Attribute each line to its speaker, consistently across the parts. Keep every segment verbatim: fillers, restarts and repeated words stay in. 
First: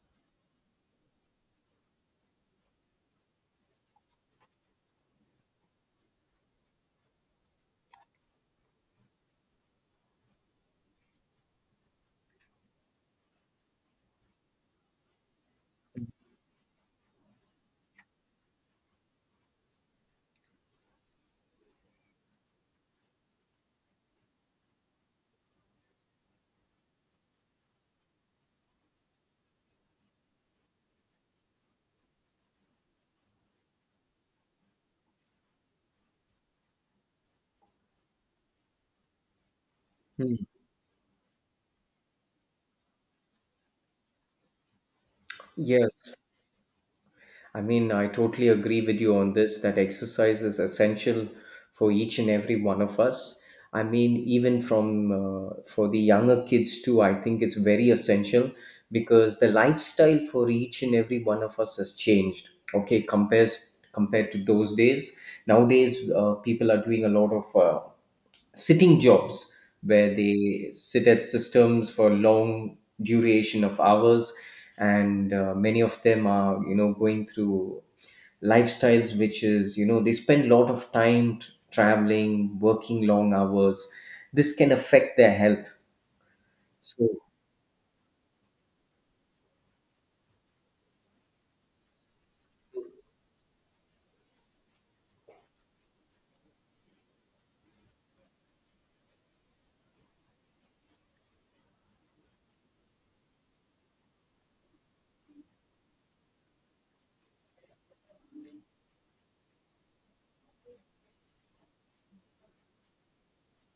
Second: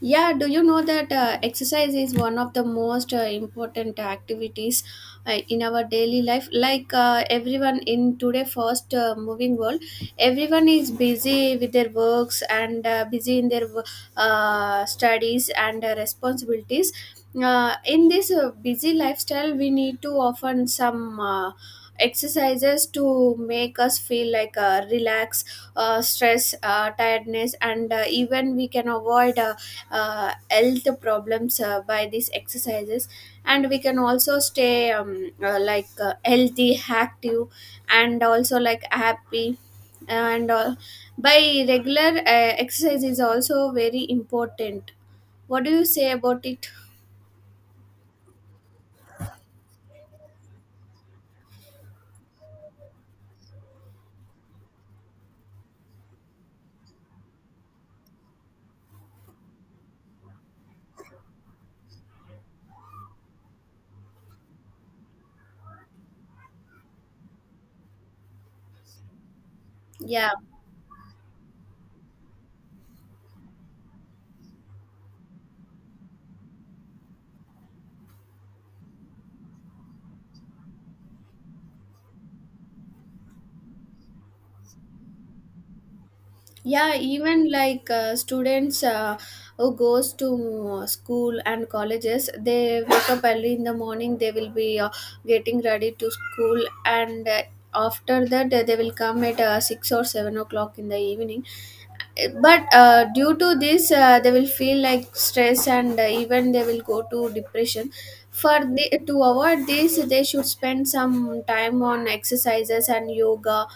Speaker 1: Yeah, do you know that uh, exercise is one of the most uh, important activities uh, in our daily life? Like uh, everyone in today fast uh, moving world, everyone is busy with their works and uh, busy in their uh, studies and uh, responsibilities. Uh, in this uh, busy lifestyle, we need to often some uh, exercises to make us feel like uh, relax, uh, stress, uh, tiredness, and uh, even we can avoid. Uh, uh, health problems uh, by these exercises, and we can also stay um, uh, like uh, healthy, active, and also like happy
Speaker 2: Hmm.
Speaker 1: and uh, by regular uh, exercise is also very important. What do you
Speaker 2: Yes,
Speaker 1: say about it?
Speaker 2: I mean, I totally agree with you on this that exercise is essential for each and every one of us. I mean, even from uh, for the younger kids too, I think it's very essential because the lifestyle for each and every one of us has changed. Okay, compares compared to those days. Nowadays, uh, people are doing a lot of uh, sitting jobs where
Speaker 1: Yeah.
Speaker 2: they sit at systems for long duration of hours, and uh, many of them are you know going through lifestyles which is you know they spend a lot of time t- traveling, working long hours. This can affect their health,
Speaker 1: yeah
Speaker 2: so.
Speaker 1: even like uh, students uh, who goes to uh, school and colleges, they wake up early in the morning. They will be uh, getting ready to school, and uh, after that uh, they will come at uh, six or seven o'clock in the evening. But uh, due to this uh, they will feel like stress, and uh, even they will go to depression. For the, to avoid this, they should spend some time on exercises and yoga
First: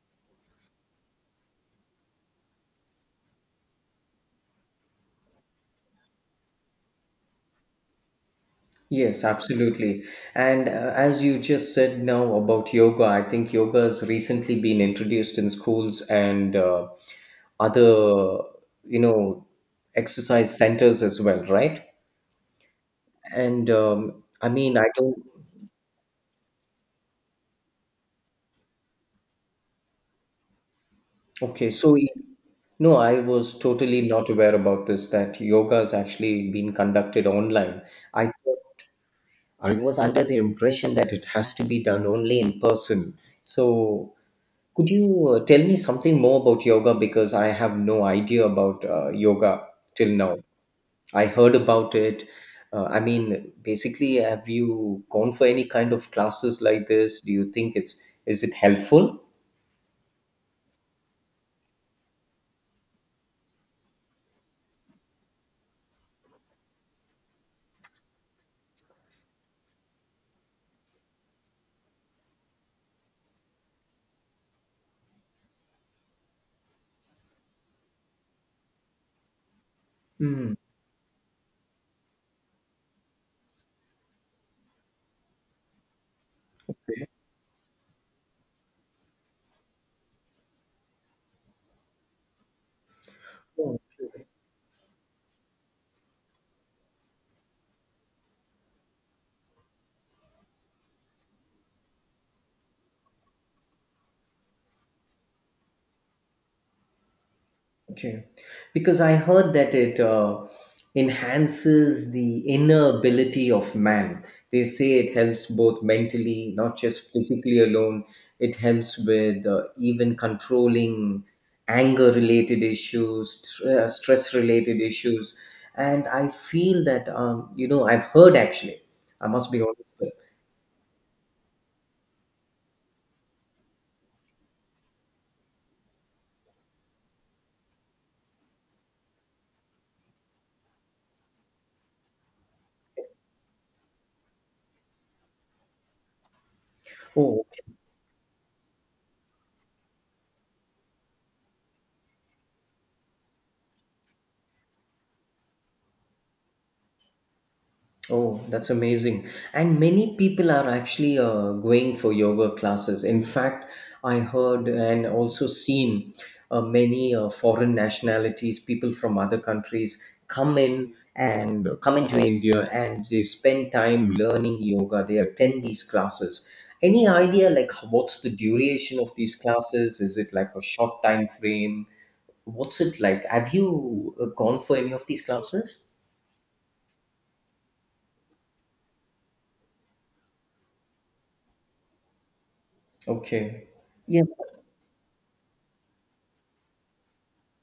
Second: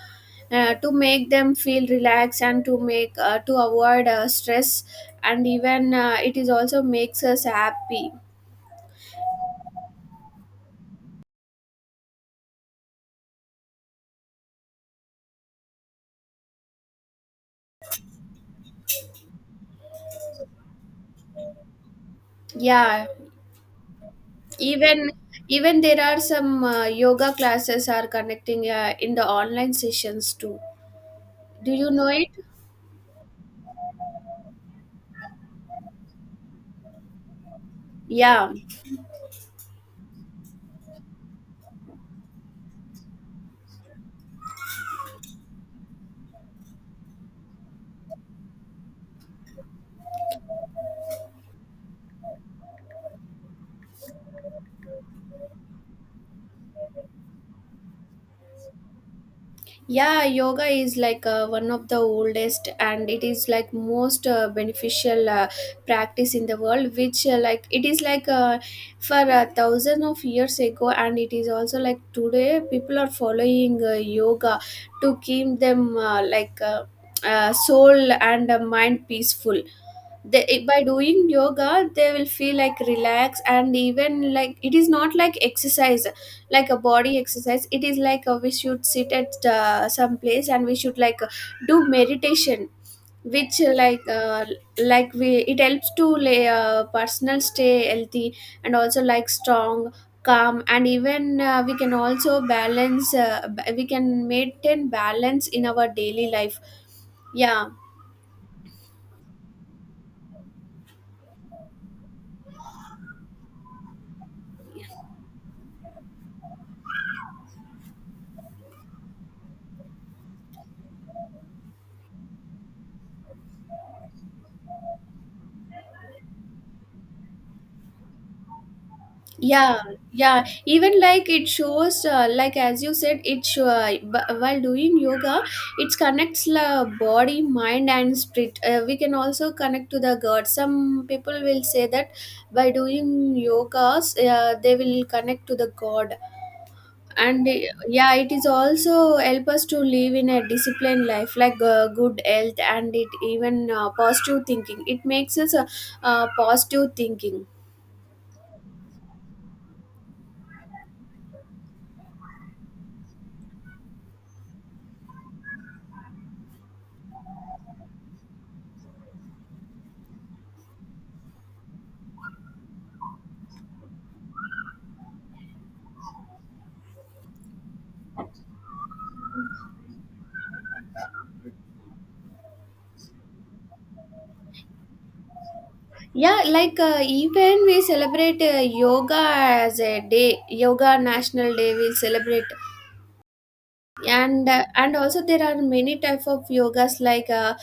Speaker 1: uh, to make them feel relaxed and to make uh, to avoid uh, stress, and even uh, it is also makes us happy.
Speaker 2: Yes, absolutely. And uh, as you just said now about yoga, I think yoga has recently been introduced in schools and uh, other you know exercise centers as well, right?
Speaker 1: Yeah.
Speaker 2: And um, I mean, I
Speaker 1: even
Speaker 2: don't.
Speaker 1: even there are some uh, yoga classes are connecting uh, in the online sessions too.
Speaker 2: Okay,
Speaker 1: Do you
Speaker 2: so,
Speaker 1: know
Speaker 2: y-
Speaker 1: it?
Speaker 2: no, I was totally not aware about this, that yoga is actually being conducted online. i
Speaker 1: Yeah.
Speaker 2: thought I was under the impression that it has to be done only in person. So, could you uh, tell me something more about yoga, because I have no idea about uh, yoga till now. I heard about it. Uh, I mean, basically, have you gone for any kind of classes like this? Do you think it's is it helpful?
Speaker 1: Yeah yoga is like uh, one of the oldest, and it is like most uh, beneficial uh, practice in the world, which uh, like it is like uh, for uh, thousands of years ago, and it is also like today people are following uh, yoga to keep them uh, like uh, uh, soul and uh, mind peaceful. They
Speaker 2: Hmm.
Speaker 1: i- by doing yoga, they will feel like relaxed, and even like it is not like exercise, like a body exercise. It is like uh we should sit at uh, some place, and we should like uh, do meditation, which uh, like uh, like we it helps to lay uh, personal stay healthy and also like strong, calm. And even uh, we can also balance uh, ba- we can maintain balance in our daily life. Yeah.
Speaker 2: Okay, because I heard that it uh, enhances the inner ability of man. They say it helps both mentally, not just physically alone. It helps with uh, even controlling anger related issues, tr- uh, stress related issues. And I feel that, um, you know, I've heard actually, I must be
Speaker 1: yeah
Speaker 2: honest.
Speaker 1: yeah even like it shows uh, like as you said, it show, uh, b- while doing yoga, it connects the body, mind and spirit. Uh, we can also connect to the god. Some people will say that by doing yogas uh, they will connect to the god.
Speaker 2: Oh,
Speaker 1: And uh, Yeah, it is also help us to live in a disciplined life like uh, good health, and it even uh, positive thinking, it makes us uh, uh, positive thinking.
Speaker 2: Oh, that's amazing. And many people are actually uh, going for yoga classes. In fact, I heard and also seen uh, many uh, foreign nationalities, people from other countries come in and come into India and they spend time learning yoga. They attend these classes. Any idea like what's the duration of these classes? Is it like a short time frame? What's it like? Have you uh, gone for any of these classes?
Speaker 1: Yeah, like uh, even we celebrate uh, yoga as a day, yoga national day, we celebrate.
Speaker 2: Okay.
Speaker 1: And uh, and also there are many type of yogas like uh,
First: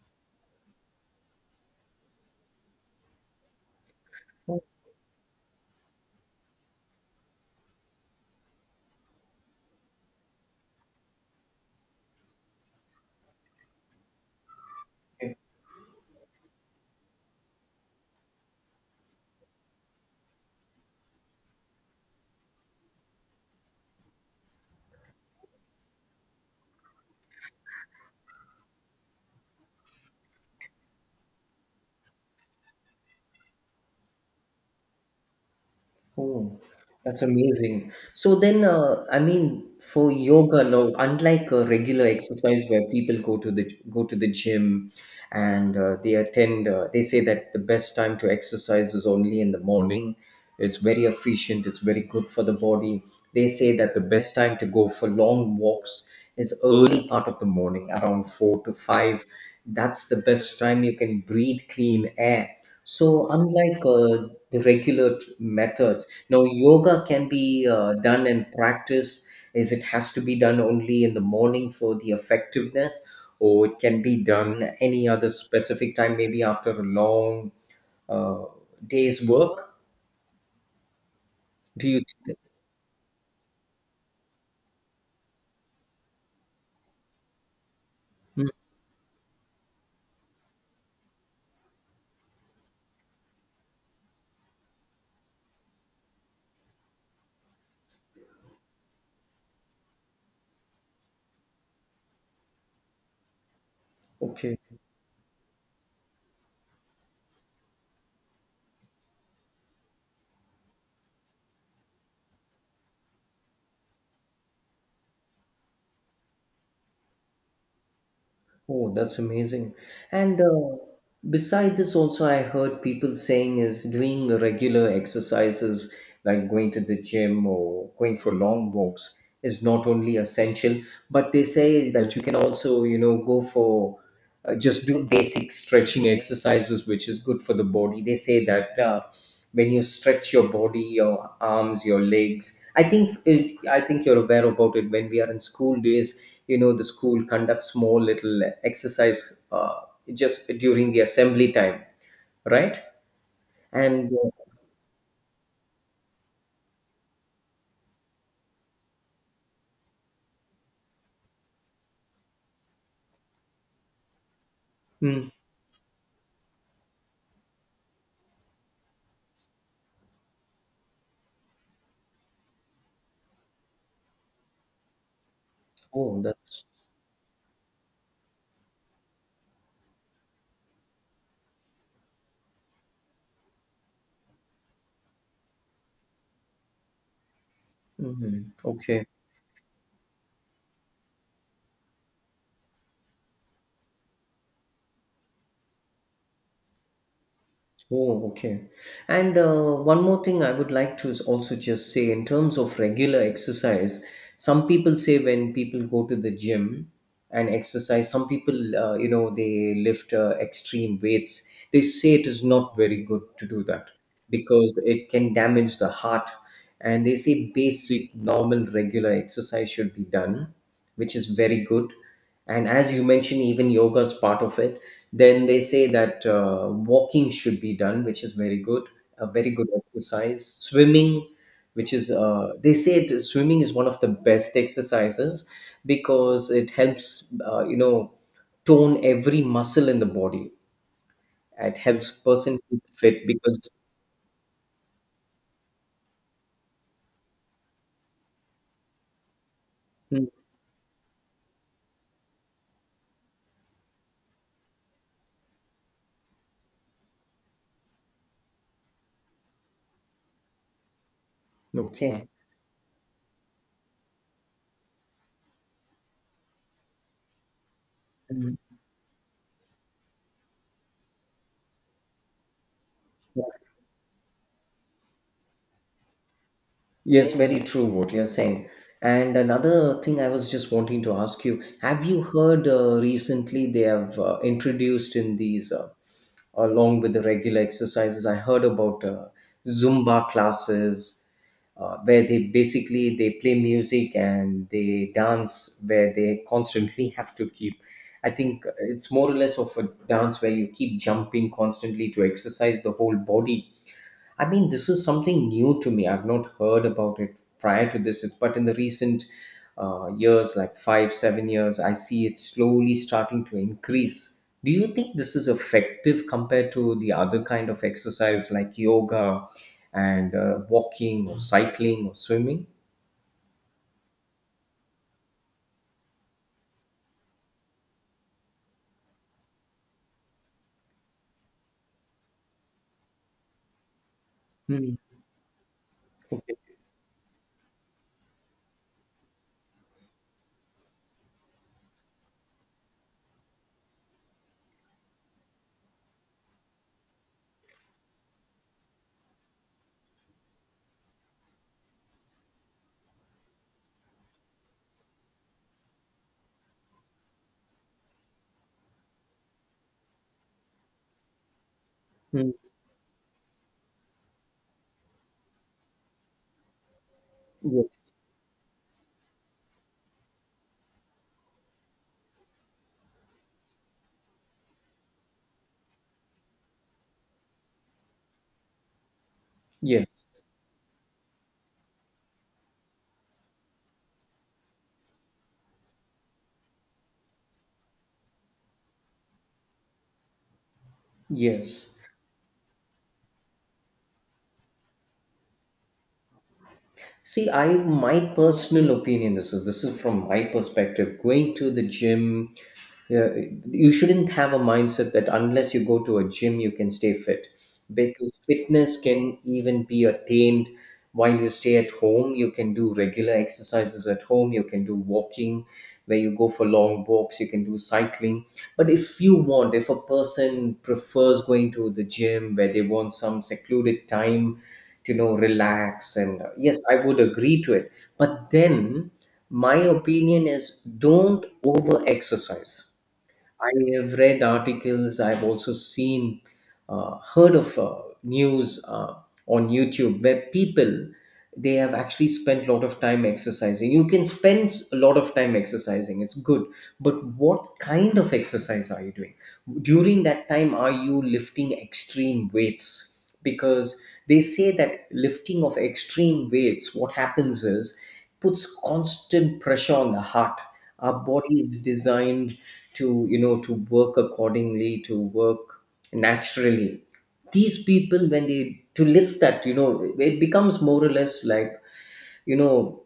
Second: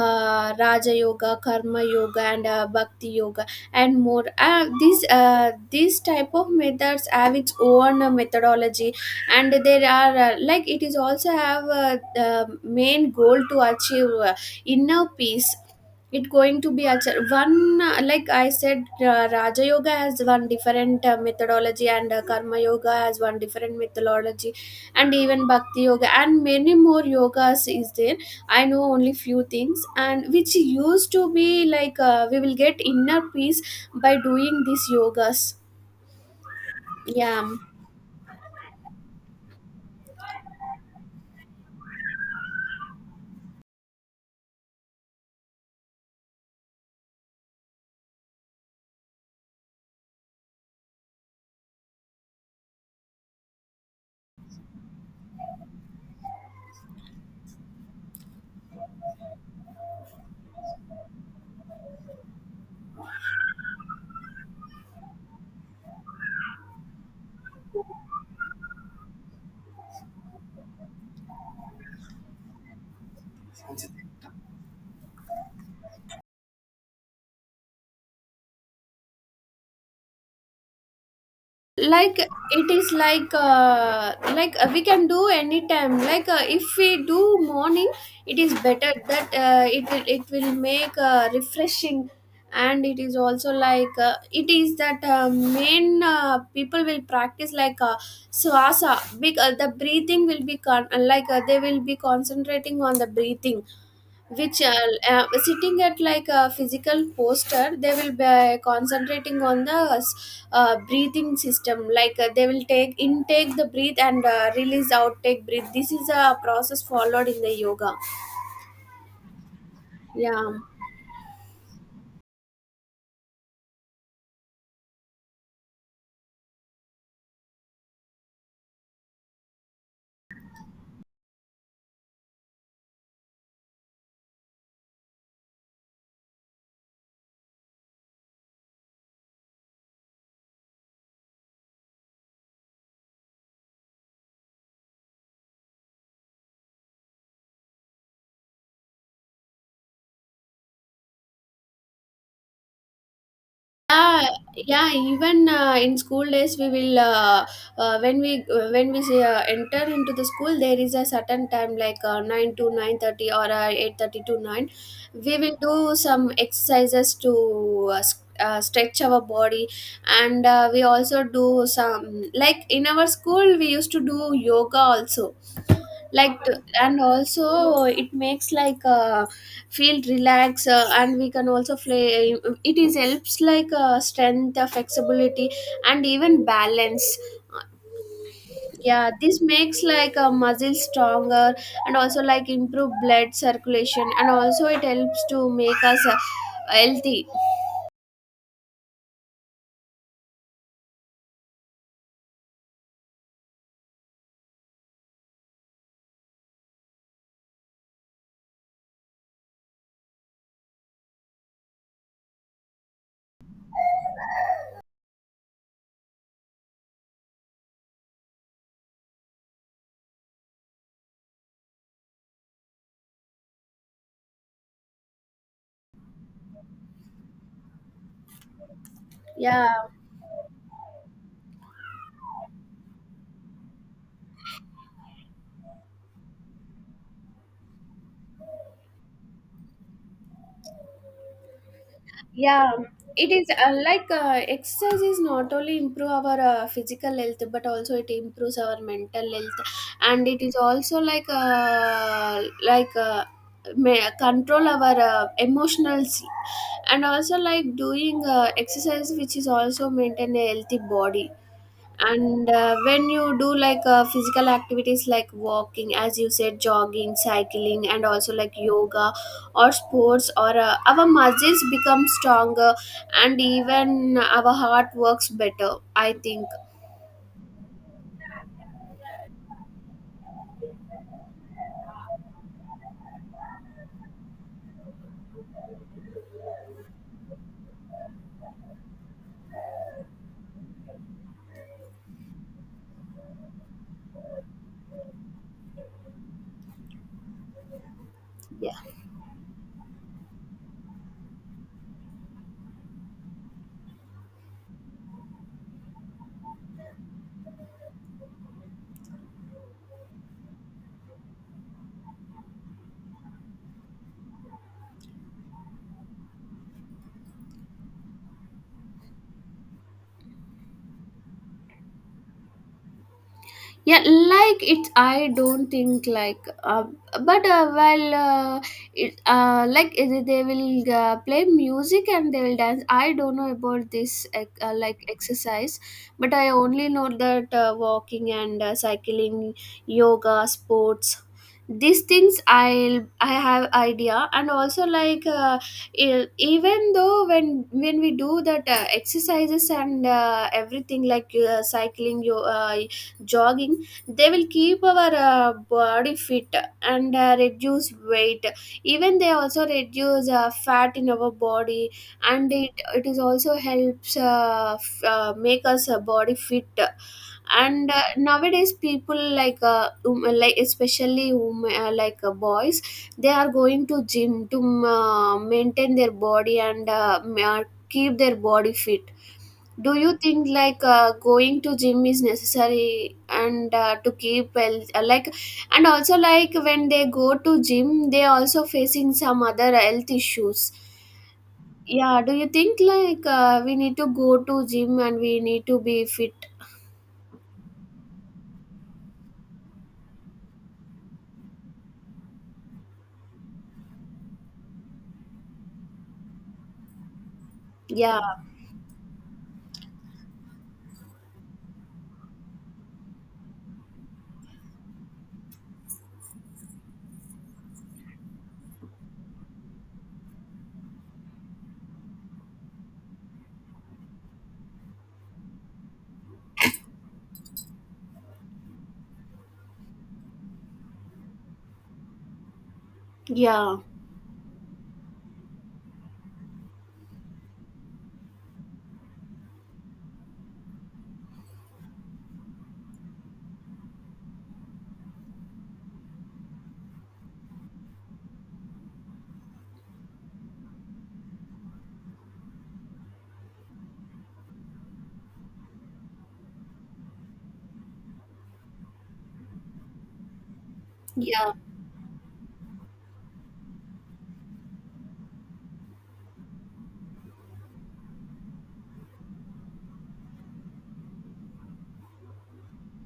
Speaker 1: uh, raja yoga, karma yoga, and uh, bhakti yoga and more.
Speaker 2: Okay.
Speaker 1: Uh, these uh, these type of methods have its own uh, methodology. And there are uh, like it is also have uh, the main goal to achieve uh, inner peace. It going to be achieved one uh, like I said, uh, raja yoga has one different uh, methodology, and uh, karma yoga has one different methodology, and even bhakti yoga, and many more yogas is there. I know only few things, and which used to be like uh, we will get inner peace by doing these yogas.
Speaker 2: Oh, that's
Speaker 1: Yeah,
Speaker 2: amazing. So then, uh, I mean, for yoga, no, unlike a regular exercise where people go to the go to the gym, and uh, they attend, uh, they say that the best time to exercise is only in the morning. It's very efficient. It's very good for the body. They say that the best time to go for long walks is early part of the morning, around four to five. That's the best time you can breathe clean air. So, unlike uh, the regular t- methods, now, yoga can be uh, done and practiced as it has to be done only in the morning for the effectiveness, or it can be done any other specific time, maybe after a long uh, day's work. Do you
Speaker 1: like
Speaker 2: think? that-
Speaker 1: it is like uh, like uh, we can do anytime. Like uh, if we do morning, it
Speaker 2: Hmm.
Speaker 1: is better that uh, it will it will make uh, refreshing. And it is also like uh, it is that uh, main uh, people will practice like uh, swasa big. Uh, the breathing will be con- uh, like uh, they will be concentrating on the breathing,
Speaker 2: Okay.
Speaker 1: which are uh, sitting at like a physical poster. They will be uh, concentrating on the uh, breathing system. Like uh, they will take intake the breath, and uh, release outtake breath. This is a process followed in the yoga.
Speaker 2: Oh, that's amazing. And
Speaker 1: Yeah.
Speaker 2: uh, beside this, also, I heard people saying is doing regular exercises like going to the gym or going for long walks is not only essential, but they say that you can also, you know, go for uh, just do basic stretching exercises, which is good for the body. They say that uh, when you stretch your body, your arms, your legs, I think it, I think you're aware about it. When we are in school days, you know the school conducts small little exercise, uh, just during the assembly time, right? And
Speaker 1: Yeah,
Speaker 2: uh,
Speaker 1: yeah. Even uh, in school days, we will uh, uh, when we uh, when we say, uh, enter into the school, there is a certain time like uh, nine to nine thirty or uh, eight thirty to nine.
Speaker 2: mm.
Speaker 1: We will do some exercises to uh, s- uh, stretch our body, and uh, we also do some like in our school we used to do yoga also,
Speaker 2: Oh,
Speaker 1: like to-
Speaker 2: that's.
Speaker 1: and also it makes like uh, feel relaxed, uh, and we can also play. It is helps like uh, strength, uh, flexibility, and even balance.
Speaker 2: Mhm. Okay.
Speaker 1: Yeah, this makes like a muscle stronger, and also like improve blood circulation, and also it helps to make us uh, healthy.
Speaker 2: Oh, okay. And uh, one more thing I would like to also just say in terms of regular exercise: some people say when people go to the gym and exercise, some people, uh, you know, they lift uh, extreme weights. They say it is not very good to do that because it can damage the heart. And they say basic, normal, regular exercise should be done, which is very good. And as you mentioned, even yoga is part of it. Then they say that uh, walking should be done, which is very good, a very good
Speaker 1: Yeah.
Speaker 2: exercise. Swimming, which is, uh, they say that swimming is one of the best exercises because it helps, uh, you know, tone every muscle in the body. It helps person
Speaker 1: yeah
Speaker 2: keep fit
Speaker 1: it is
Speaker 2: because.
Speaker 1: uh, like uh, exercise is not only improve our uh, physical health, but also it improves our mental health. And
Speaker 2: Hmm.
Speaker 1: it is also like uh, like uh, may control our uh, emotional sleep. And also like doing uh, exercise, which is also maintain a healthy body.
Speaker 2: Okay.
Speaker 1: And uh, when you do like uh, physical activities like walking, as you said, jogging, cycling, and also like
Speaker 2: Hmm.
Speaker 1: yoga or sports, or uh, our muscles become stronger, and even our heart works better, I think.
Speaker 2: Yes, very true what you're saying. And another thing I was just wanting to ask you, have you heard uh, recently they have uh, introduced in these, uh, along with the regular exercises. I heard about uh, Zumba classes, uh, where they basically they play music and they dance, where they constantly have to keep. I think it's more or less of a dance where you keep jumping constantly to exercise the whole body. I mean, this is something new to me. I've not heard about it prior to this. It's But in the recent uh, years, like five, seven years, I see it slowly starting to increase. Do you think this is effective compared to the other kind of exercise like yoga and uh, walking or cycling or swimming?
Speaker 1: Yeah, like it's I don't think like uh, but uh, well uh, it, uh, like uh, they will uh, play music and they will dance. I don't know about this ec- uh,
Speaker 2: Hmm.
Speaker 1: like exercise, but I
Speaker 2: Okay.
Speaker 1: only know that uh, walking and uh, cycling, yoga, sports. These things i'll I have idea. And also like uh, e- even though, when when we do that uh, exercises and uh, everything like uh, cycling, yo- uh, jogging, they will keep our uh, body fit, and uh, reduce weight. Even they also reduce uh, fat in our body,
Speaker 2: Hmm.
Speaker 1: and it it is also helps uh, f- uh, make us uh, body fit. And uh,
Speaker 2: Yes.
Speaker 1: nowadays people like uh, um, like especially um, uh, like uh, boys, they are going to gym to um, uh, maintain their body and uh, ma- keep their body fit. Do you
Speaker 2: Yes.
Speaker 1: think like uh, going to gym is necessary and uh, to keep health uh, like and also like when they go to gym, they also facing some other health issues?
Speaker 2: Yes.
Speaker 1: Yeah, do you think like uh, we need to go to gym and we need to be fit?
Speaker 2: See, I my personal opinion. This is this is from my perspective. Going to the gym, yeah, you shouldn't have a mindset that unless you go to a gym, you can stay fit,
Speaker 1: yeah
Speaker 2: because fitness can even be attained while you stay at home. You can do regular exercises at home. You can do walking, where you go for long walks. You can do cycling. But if you want, if a person prefers going to the gym where they want some secluded time to you know relax, and uh, yes, I would agree to it, but then my opinion is, don't over exercise. I
Speaker 1: yeah
Speaker 2: have read articles, I've also seen, uh, heard of uh, news uh, on YouTube where people, they have actually spent a lot of time exercising. You can spend a lot of time exercising; it's good. But what kind of exercise are you doing during that time? Are you lifting extreme weights? Because they say that lifting of extreme weights, what happens is puts constant pressure on the heart. Our
Speaker 1: yeah
Speaker 2: body is designed to you know to work accordingly, to work naturally. These people, when they to lift that, you know it becomes more or less like, you know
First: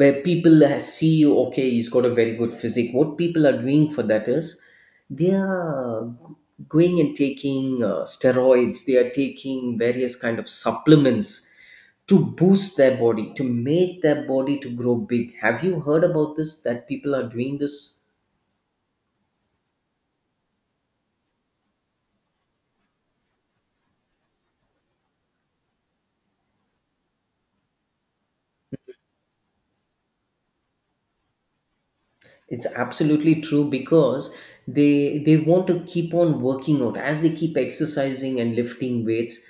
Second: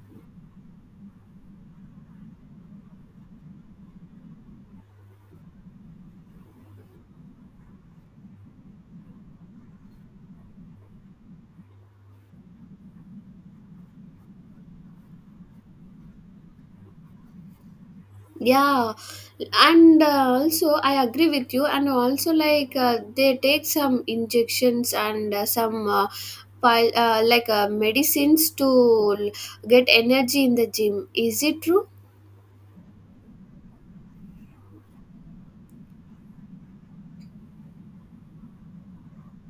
Speaker 2: where people, ha- see, okay, he's got a very good physique. What people are doing for that is they are going and taking uh, steroids, they are taking various kind of supplements to boost their body, to make their body to grow big. Have you heard about this, that people are doing this?
Speaker 1: yeah And uh, also I agree with you, and also like uh, they take some injections, and uh, some uh, pil- uh, like uh, medicines to l- get energy in the gym. Is it true?
Speaker 2: It's absolutely true because they they want to keep on working out as they keep exercising and lifting weights.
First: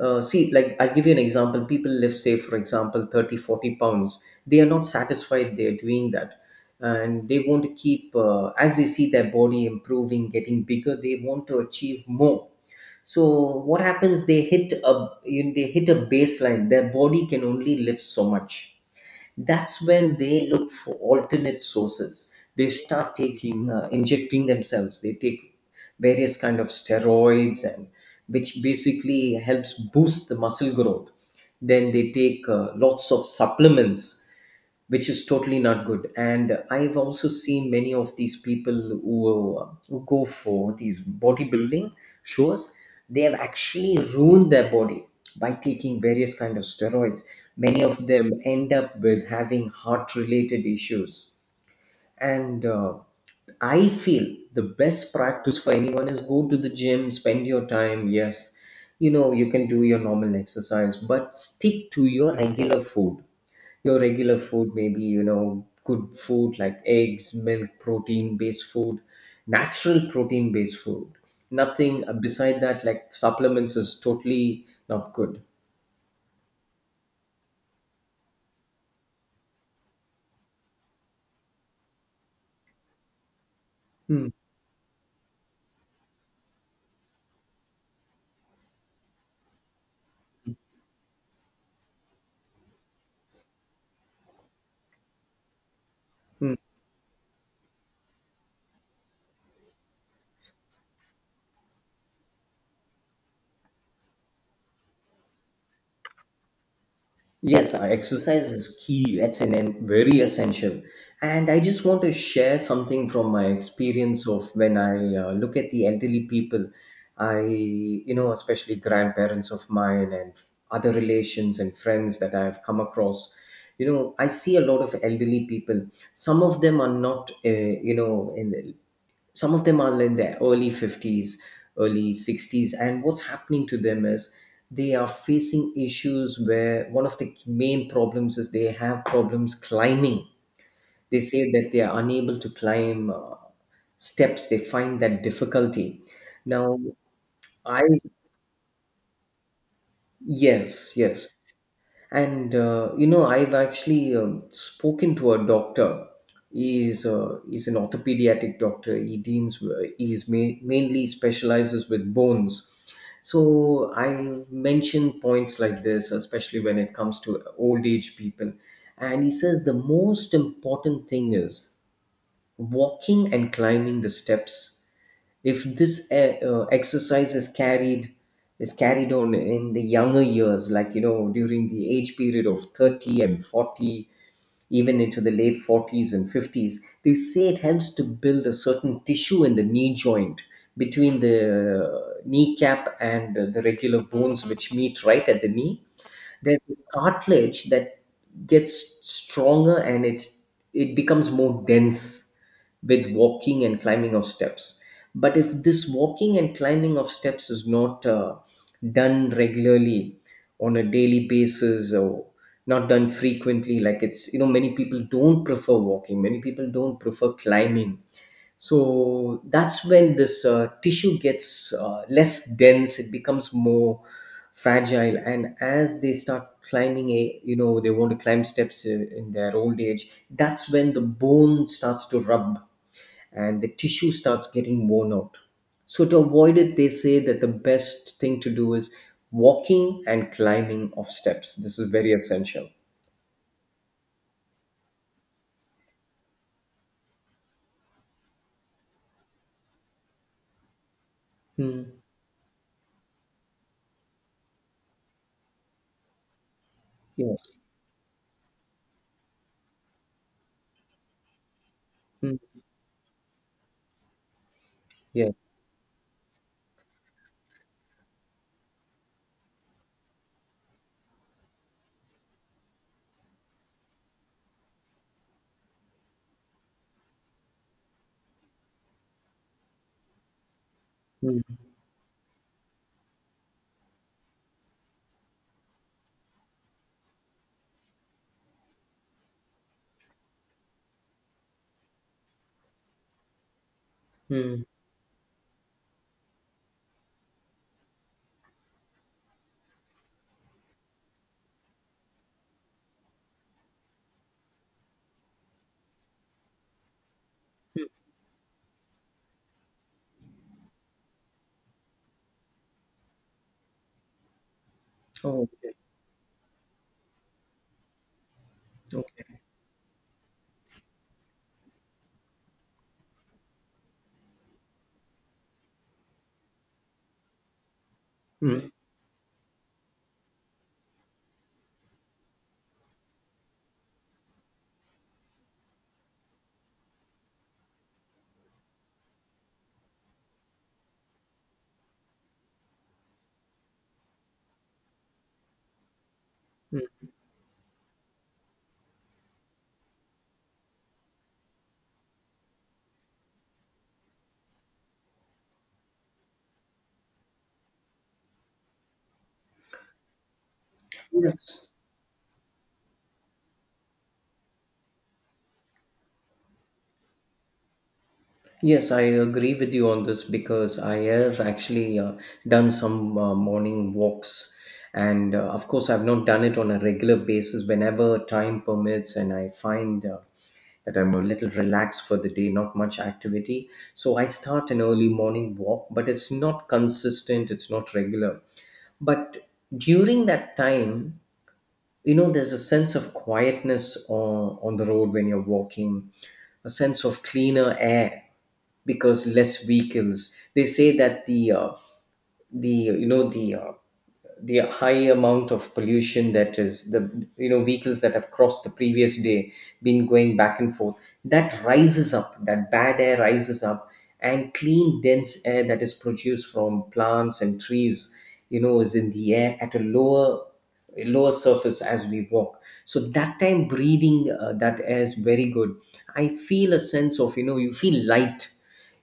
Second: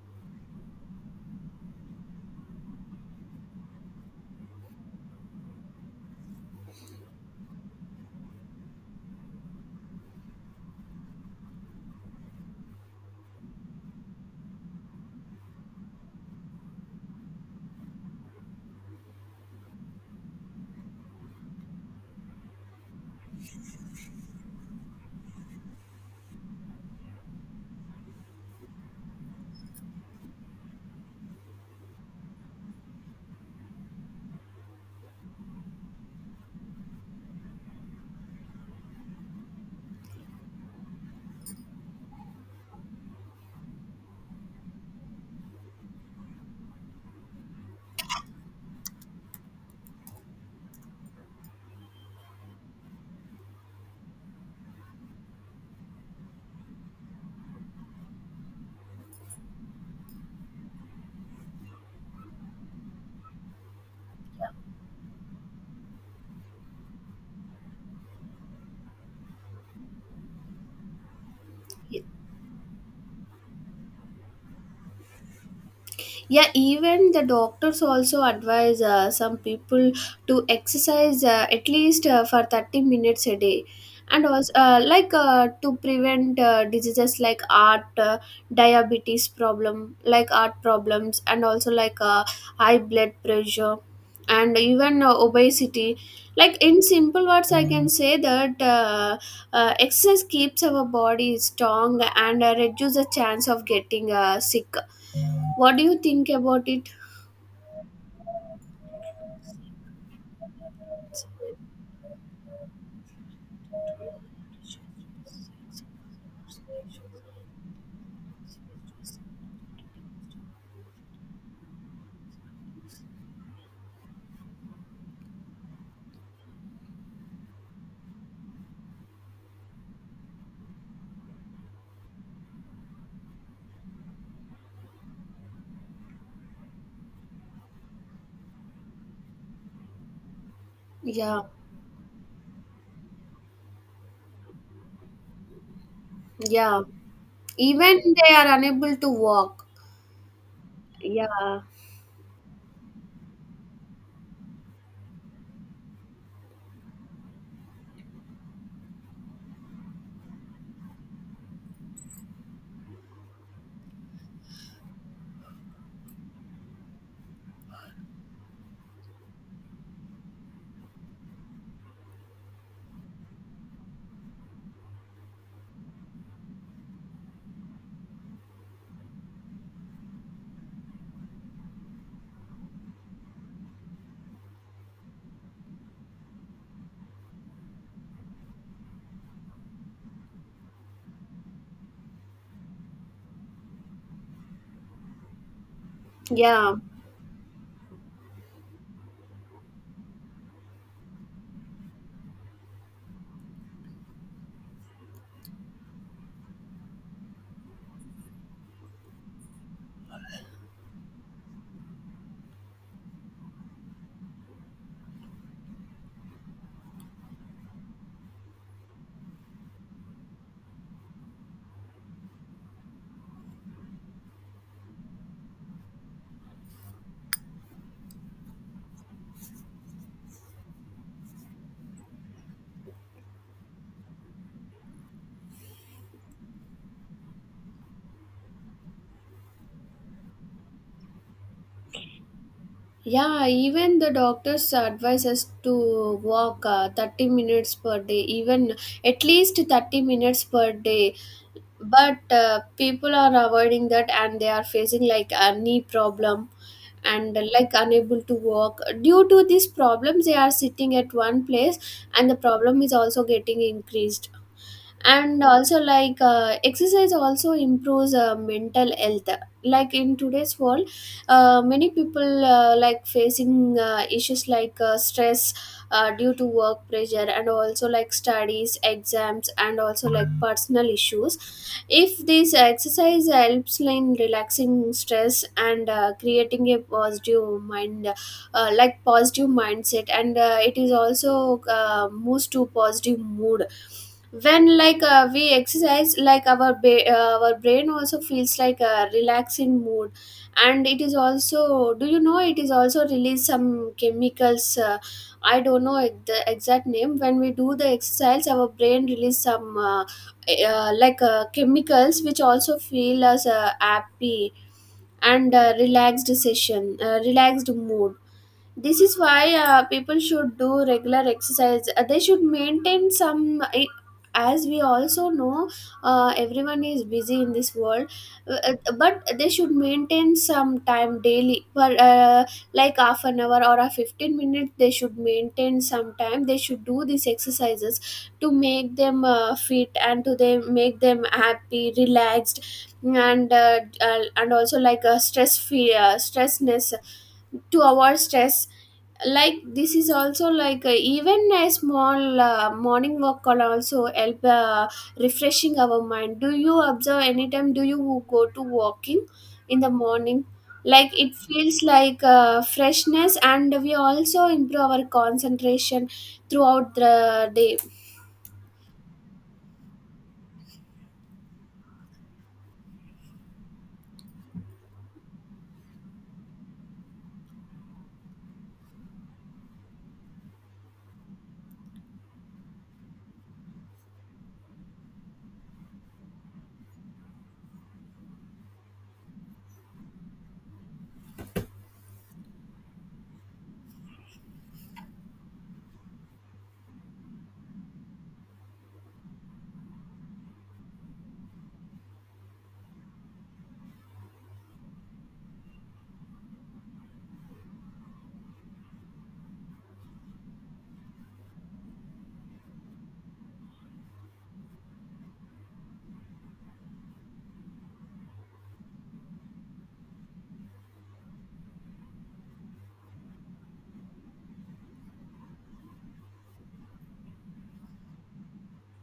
Speaker 2: Uh, see, like, I'll give you an example. People lift, say, for example, thirty, forty pounds. They are not satisfied they're doing that. And they want to keep, uh, as they see their body improving, getting bigger, they want to achieve more. So what happens? They hit a, you know, they hit a baseline. Their body can only lift so much, that's when they look for alternate sources. They start taking uh, injecting themselves, they take various kind of steroids, and which basically helps boost the muscle growth. Then they take uh, lots of supplements, which is totally not good. And I've also seen many of these people who, uh, who go for these bodybuilding shows. They have actually ruined their body by taking various kind of steroids. Many of them end up with having heart-related issues. And uh, I feel the best practice for anyone is go to the gym, spend your time. Yes, you know you can do your normal exercise, but stick to your regular food, your regular food, maybe you know good food like eggs, milk, protein based food, natural protein based food. Nothing, uh, beside that, like supplements, is totally not good.
Speaker 1: Yeah. Even the doctors also advise uh, some people to exercise uh, at least uh, for thirty minutes a day, and
Speaker 2: Hmm.
Speaker 1: also uh, like uh, to prevent uh, diseases like heart uh, diabetes problem, like heart problems, and also like uh, high blood pressure, and even uh, obesity. Like in simple words, I can say that uh, uh, exercise keeps our body strong, and uh, reduce the chance of getting uh, sick. What do you think about it?
Speaker 2: Yes, uh, exercise is key. It's an, an- very essential. And I just want to share something from my experience of when I uh, look at the elderly people. I, you know, especially grandparents of mine and other relations and friends that I've come across. You know, I see a lot of elderly people. Some of them are not, uh, you know, in some of them are in their early fifties, early sixties, and what's happening to them is they are facing issues where one of the main problems is they have problems climbing. They
Speaker 1: Yeah,
Speaker 2: say that they are unable to climb, uh, steps, they find that difficulty now.
Speaker 1: yeah.
Speaker 2: I.
Speaker 1: Even they are unable to walk.
Speaker 2: Yes, yes.
Speaker 1: Yeah,
Speaker 2: And uh, you know, I've actually um, spoken to a doctor. He's uh, he's an orthopediatric doctor. He deans, he's ma- mainly specializes with bones. So I mentioned points like this, especially when it comes to old age people. And he says the most important thing is walking and climbing the steps if this uh, uh, exercise is carried is carried on in the younger years, like you know, during the age period of thirty and forty, even into the late forties and fifties. They say it helps to build a certain tissue in the knee joint, between the uh, kneecap and the regular bones which meet right at the knee. There's a
Speaker 1: yeah,
Speaker 2: cartilage that gets stronger, and it's it becomes more dense with walking and climbing of steps. But if this walking and climbing of steps is not uh, done regularly on a daily basis, or not done frequently, like it's you know, many people don't prefer walking, many people don't prefer climbing. So that's when this uh, tissue gets uh, less dense. It becomes more fragile, and as they start climbing a you know, they want to climb steps uh, in their old age, that's when the bone starts to rub and the tissue starts getting worn out. So to avoid it, they say that the best thing to do is walking and climbing of steps. This is very essential.
Speaker 1: yeah. Even the doctors advise us to walk uh, thirty minutes per day, even at least thirty minutes per day.
Speaker 2: Hmm.
Speaker 1: but uh, people are avoiding that, and they are facing like a knee problem, and uh,
Speaker 2: Yes.
Speaker 1: like unable to walk. Due to these problems, they are sitting at one place, and
Speaker 2: Mm.
Speaker 1: the problem is also getting increased.
Speaker 2: Yes.
Speaker 1: And also like uh, exercise also improves uh, mental health. Like in today's world, uh, many people uh, like facing uh, issues like uh, stress, uh, due to work pressure, and also like studies, exams, and also like personal issues.
Speaker 2: Mm.
Speaker 1: If this exercise helps in relaxing stress, and uh, creating a positive mind, uh, like positive mindset, and uh, it is also uh, moves to positive mood.
Speaker 2: Mm.
Speaker 1: When like uh, we exercise, like our ba- uh, our brain also feels like a relaxing mood. And it is also, do you know, it is also release some chemicals. uh, I don't know the exact name. When we do the exercise, our brain release some uh, uh, like uh, chemicals, which also feel as uh, happy
Speaker 2: Oh,
Speaker 1: and uh,
Speaker 2: okay.
Speaker 1: relaxed session uh, relaxed mood. This is
Speaker 2: Okay.
Speaker 1: why uh, people should do regular exercise. Uh, they should maintain some I- as we also know, uh, everyone is busy in this world. Uh, uh, but they should maintain some time daily for uh, like half an hour or a fifteen minutes. They should maintain some time. They should do these exercises to make them uh, fit and to them make them happy, relaxed, and uh, uh, and also like a stress free, uh,
Speaker 2: Mm.
Speaker 1: stressness, to avoid stress. Like this is also like, uh, even a small uh, morning walk can also help uh, refreshing our mind. Do you observe anytime? Do you go to walking in the morning? Like it
Speaker 2: Yes.
Speaker 1: feels like uh, freshness and we also improve our concentration throughout the day.
Speaker 2: Yes, I agree with you on this because I have actually uh, done some uh, morning walks. And uh, of course, I've not done it on a regular basis, whenever time permits, and I find uh, that I'm a little relaxed for the day, not much activity. So I start an early morning walk, but it's not consistent, it's not regular. But during that time, you know, there's a sense of quietness on, on the road when you're walking, a sense of cleaner air, because less vehicles. They say that the uh, the you know the uh, the high amount of pollution, that is the you know, vehicles that have crossed the previous day been going back and forth, that rises up, that bad air rises up, and clean dense air that is produced from plants and trees, you know, is in the air at a lower, so a lower surface as we walk. So that time breathing uh, that air is very good. I feel a sense of, you know, you feel light,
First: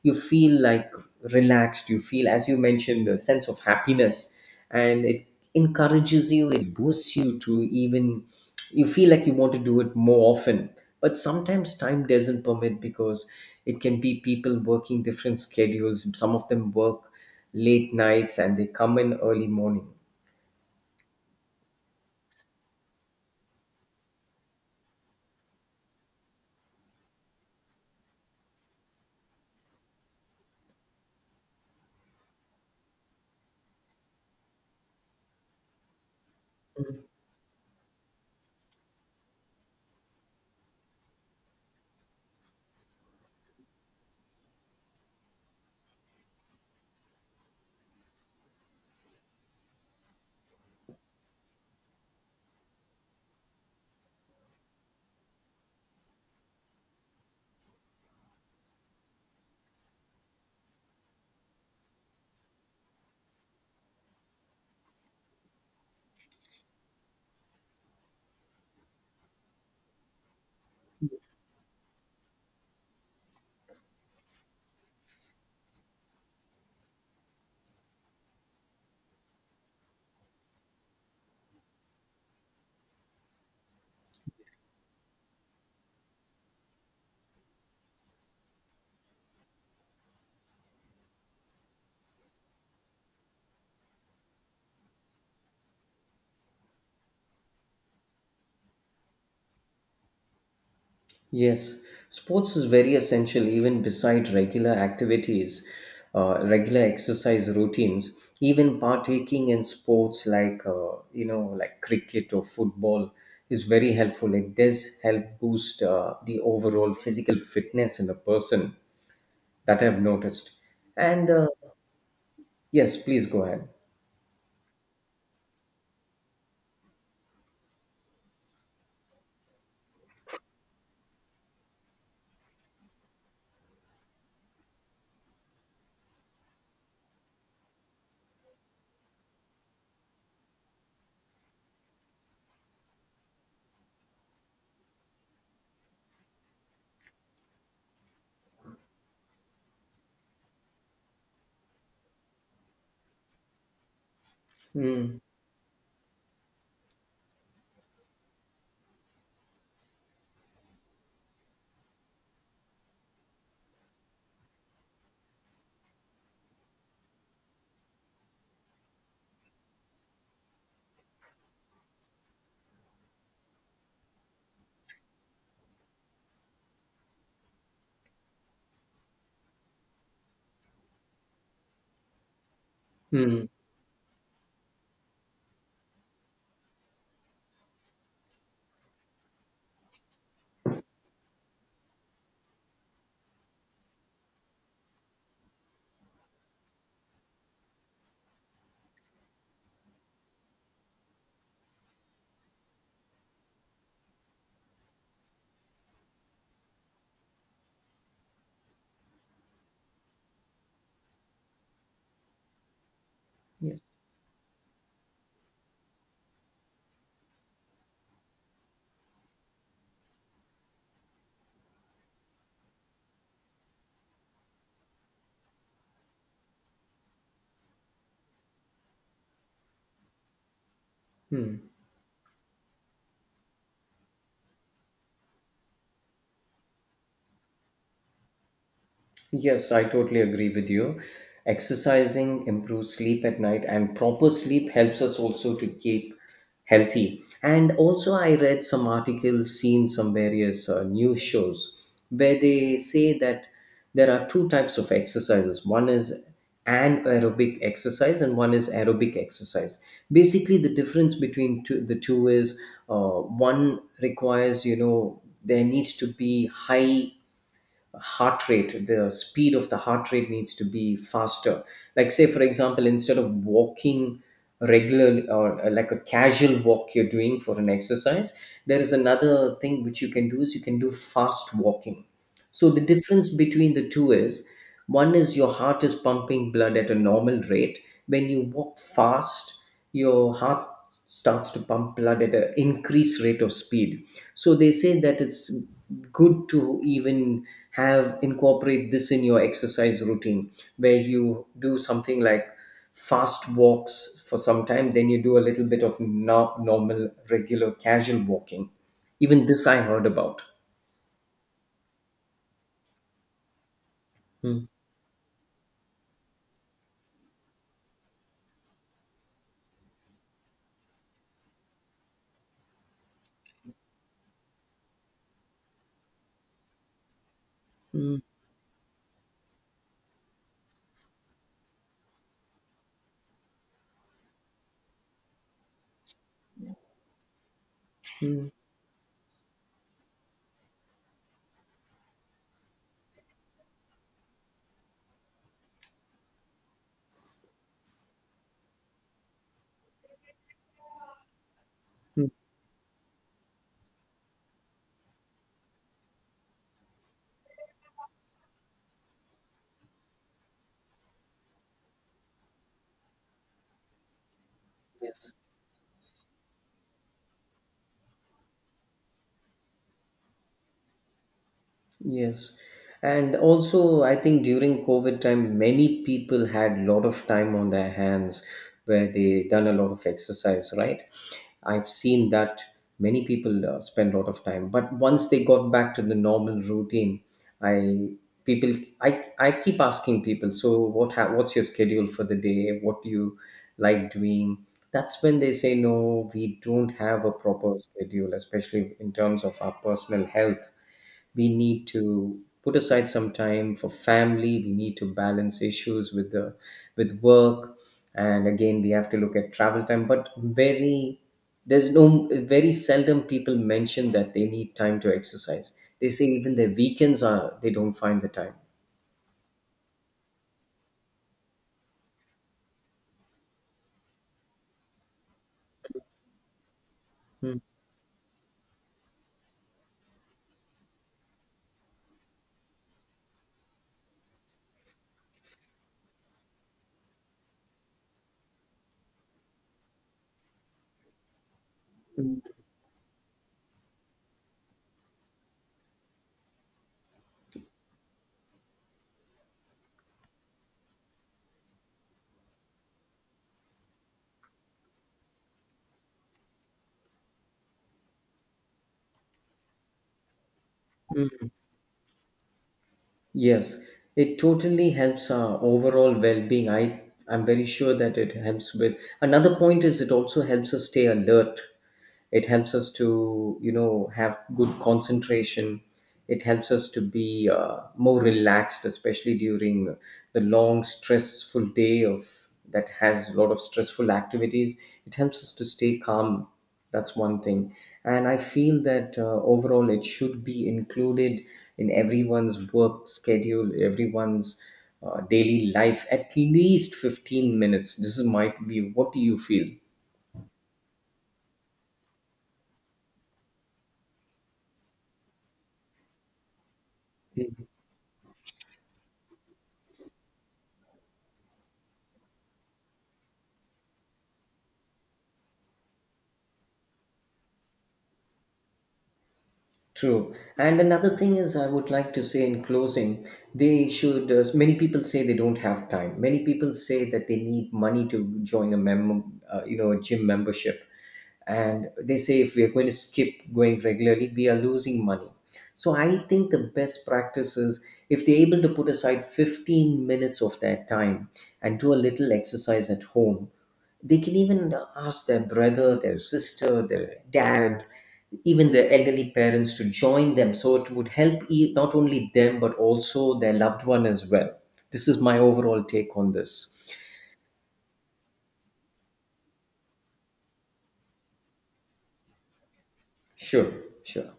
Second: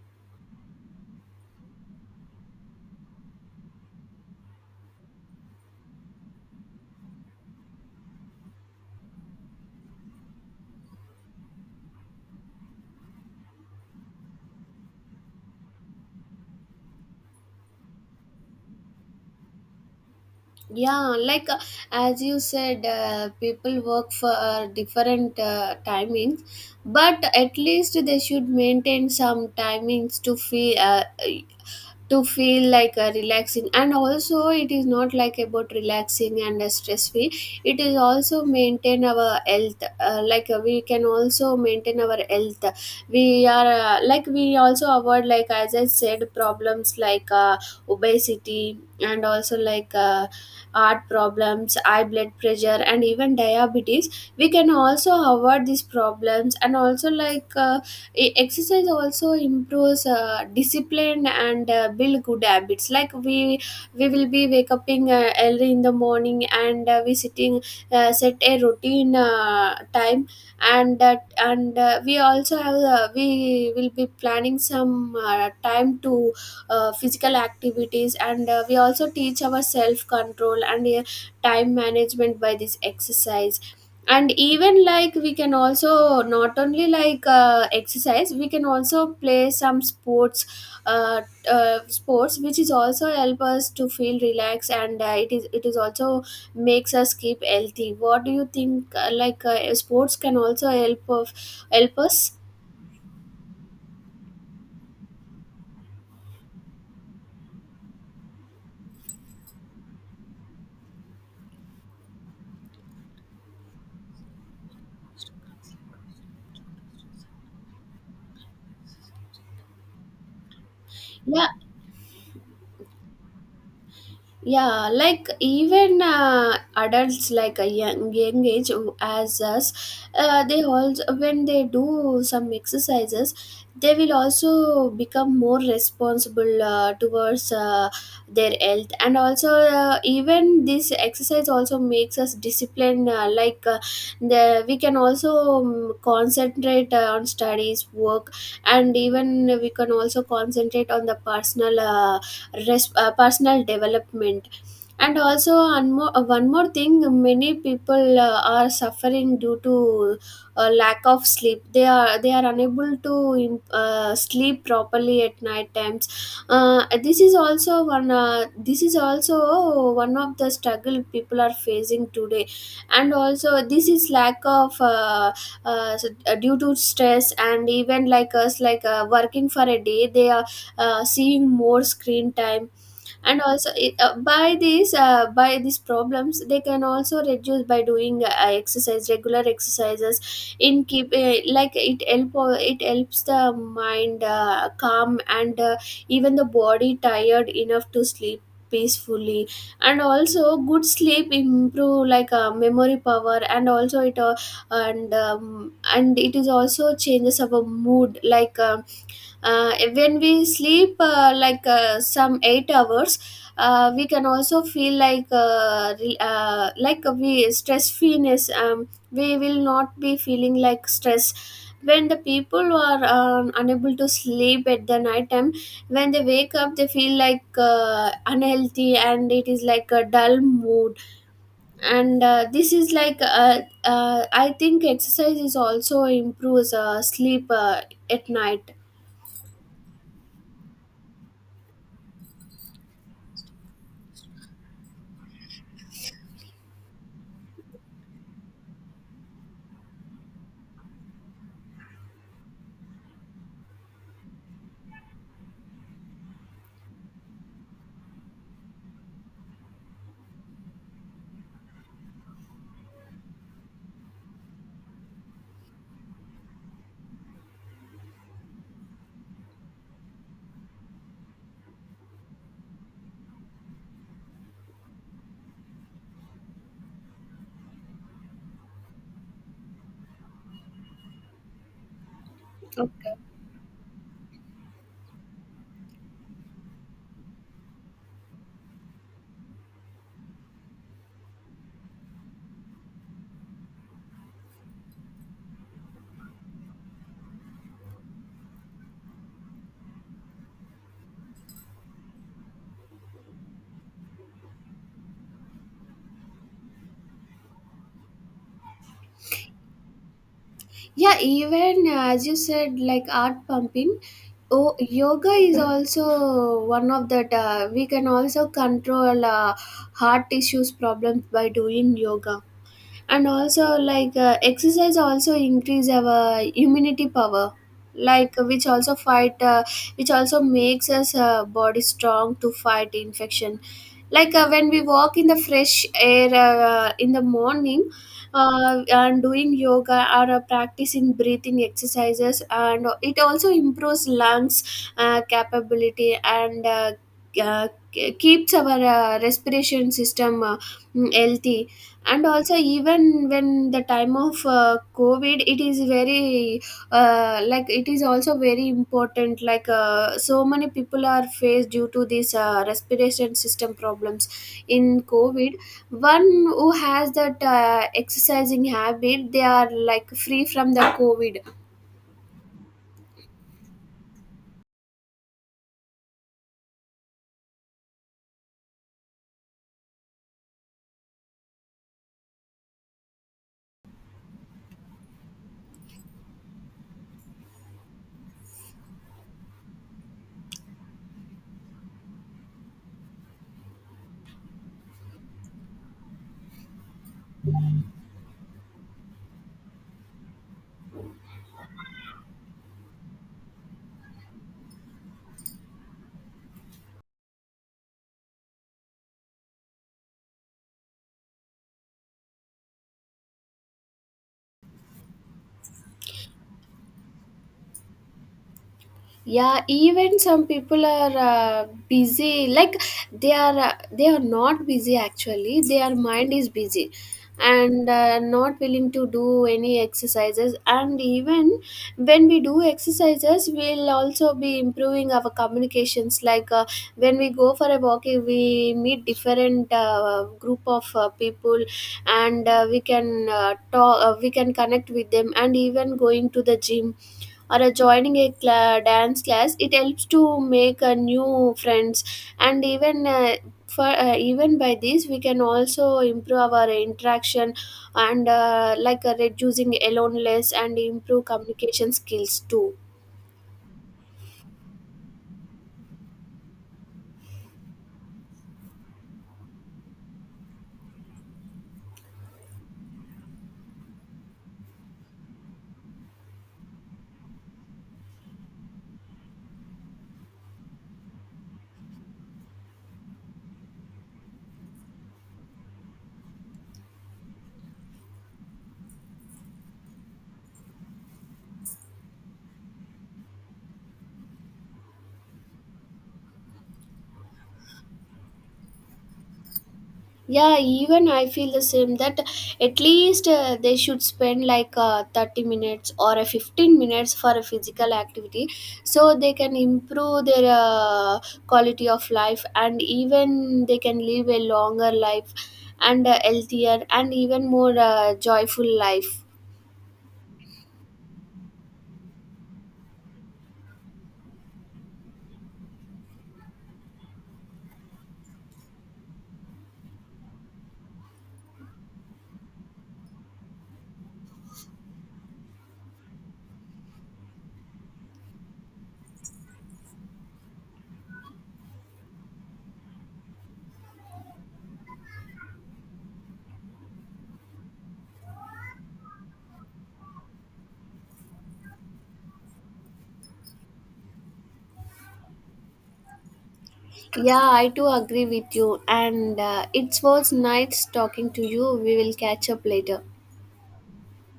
Speaker 2: you feel like relaxed, you feel, as you mentioned, a sense of happiness. And it encourages you, it boosts you to even, you feel like you want to do it more often. But sometimes time doesn't permit, because it can be people working different schedules. Some of them work late nights and they come in early morning.
Speaker 1: Yeah, like uh, as you said, uh, people work for uh, different uh, timings, but at least they should maintain some timings to feel uh, to feel like a relaxing. And also, it is not like about relaxing and a stress free, it is also maintain our health. uh, like uh, we can also maintain our health. We are uh, like we also avoid, like as I said, problems like, uh, obesity, and also like, uh, heart problems, high blood pressure, and even diabetes. We can also avoid these problems. And also like, uh, E- exercise also improves uh, discipline and uh, build good habits, like we we will be wake up in, uh, early in the morning, and uh, we sitting, uh, set a routine uh, time. And that and uh, we also have, uh, we will be planning some uh, time to uh, physical activities. And uh, we also teach our self control and uh, time management by this exercise. And even like, we can also not only like uh, exercise, we can also play some sports, uh, uh, sports, which is also help us to feel relaxed. And uh, it is it is also makes us keep healthy. What do you think, uh, like uh, sports can also help of
Speaker 2: Yes,
Speaker 1: help us?
Speaker 2: sports is very essential. Even beside regular activities, uh, regular exercise routines, even partaking in sports like, uh, you know, like cricket or football is very helpful. It does help boost uh, the overall physical fitness in a person, that I've noticed. And
Speaker 1: Yeah.
Speaker 2: uh, yes, please go ahead.
Speaker 1: Yeah, like even uh, adults, like a young, young age, as us, uh, they also, when they do some exercises, they will also become more responsible uh, towards uh, their health. And also uh, even this exercise also makes us disciplined. Uh, like uh, the we can also um, concentrate uh, on studies, work, and even we can also concentrate on the personal, uh, res- uh, personal development. And
Speaker 2: Mm,
Speaker 1: also one more, uh, one more thing, many people uh, are suffering due to uh, lack of sleep. They are they are unable to im- uh, sleep properly at night times. uh, this is also one, uh, this is also one of the struggle people are facing today. And also this is lack of, uh, uh, s- uh, due to stress. And even, like us, like uh, working for a day, they are uh, seeing more screen time. And
Speaker 2: mm,
Speaker 1: also it, uh, by these uh, by these problems, they can also reduce by doing uh, exercise regular exercises. In keep, uh, like it help, uh, it helps the mind uh, calm, and uh, even the body tired enough to sleep peacefully. And also good sleep improve like uh, memory power. And also it uh, and um, and it is also changes our mood, like, um, uh, when we sleep, uh, like, uh, some eight hours,
Speaker 2: yes.
Speaker 1: uh, we can also feel like, uh, re- uh, like, uh, we stress freeness. um, we will not be feeling like stress. When the people are um, unable to sleep at the night time, when they wake up, they feel like uh, unhealthy and it is like a dull mood.
Speaker 2: Hmm.
Speaker 1: And uh, this is like, uh, uh, I think exercise is also improves uh, sleep uh, at night.
Speaker 2: Yes, I totally agree with you. Exercising improves sleep at night, and proper sleep helps us also to keep healthy. And also, I read some articles, seen some various uh, news shows where they say that there are two types of exercises. One is anaerobic exercise, and one is aerobic exercise. Basically, the difference between two, the two is uh, one requires, you know, there needs to be high heart rate. The speed of the heart rate needs to be faster. Like, say for example, instead of walking regularly or uh, like a casual walk you're doing for an exercise, there is another thing which you can do is you can do fast walking. So the difference between the two is one is your heart is pumping blood at a normal rate. When you walk fast, your heart starts to pump blood at an increased rate of speed. So they say that it's good to even have incorporate this in your exercise routine, where you do something like fast walks for some time, then you do a little bit of no- normal regular casual walking. Even this I heard about.
Speaker 1: Yeah, even uh, as you said, like art pumping.
Speaker 2: Mm,
Speaker 1: Oh, yoga is also one of that. uh, we can also control uh, heart issues problems by doing yoga. And also like uh, exercise also increase our immunity power,
Speaker 2: mm,
Speaker 1: like which also fight uh, which also makes us uh, body strong to fight infection. Like uh, when we walk in the fresh air uh, in the morning
Speaker 2: mm, mm.
Speaker 1: uh, and doing yoga or uh, practicing breathing exercises. And it also improves lungs uh, capability, and uh, uh, keeps our uh, respiration system uh, mm, healthy. And also, even when the time of uh, covid, it is very uh, like it is also very important. Like uh, so many people are faced due to these uh, respiration system problems in
Speaker 2: Yes,
Speaker 1: covid. One who has that uh, exercising habit, they are like free from the covid.
Speaker 2: yes. And also, I think during COVID time, many people had a lot of time on their hands, where they done a lot of exercise, right? I've seen that many people uh, spend a lot of time, but once they got back to the normal routine, I people, I, I keep asking people, so what ha- what's your schedule for the day? What do you like doing? That's when they say, no, we don't have a proper schedule, especially in terms of our personal health. We need to put aside some time for family, we need to balance issues with the with work and again, we have to look at travel time, but very, there's no, very seldom people mention that they need time to exercise. They say even their weekends, are they don't find the time.
Speaker 1: Yeah, even some people are uh, busy, like they are uh, they are not busy, actually their mind is busy,
Speaker 2: Mm,
Speaker 1: and uh, not willing to do any exercises. And even when we do exercises, we'll also be improving our communications. Like uh, when we go for a walk, we meet different uh, group of uh, people,
Speaker 2: mm,
Speaker 1: and uh, we can uh, talk uh, we can connect with them. And even going to the gym or uh, joining a cla- dance class, it helps to make uh, new friends. And even uh, for uh, even by this, we can also improve our interaction and uh, like uh, reducing aloneness and improve
Speaker 2: mm.
Speaker 1: communication skills too.
Speaker 2: Yes, it totally helps our overall well-being. I, I'm very sure that it helps with. Another point is it also helps us stay alert. It helps us to, you know, have good concentration. It helps us to be uh, more relaxed, especially during the long stressful day of, that has a lot of stressful activities. It helps us to stay calm. That's one thing. And I feel that uh, overall it should be included in everyone's work schedule, everyone's uh, daily life, at least fifteen minutes. This is my view. What do you feel?
Speaker 1: Yeah, even I feel the same, that at least uh, they should spend like uh, thirty minutes or a fifteen minutes for a physical activity, so they can improve their uh, quality of life, and even they can live a longer life, and a healthier, and even more uh, joyful life.
Speaker 2: True. And another thing is, I would like to say in closing, they should. Uh, many people say they don't have time. Many people say that they need money to join a mem, uh, you know, a gym membership, and they say if we are going to skip going regularly, we are losing money. So I think the best practice is if they're able to put aside fifteen minutes of their time and do a little exercise at home, they can even ask their brother, their sister, their dad, even their elderly parents to join them. So it would help e- not only them, but also their loved one as well. This is my overall take on this.
Speaker 1: Yeah, I too agree with you, and uh, it was nice talking to you. We will catch up later.
Speaker 2: Sure, sure.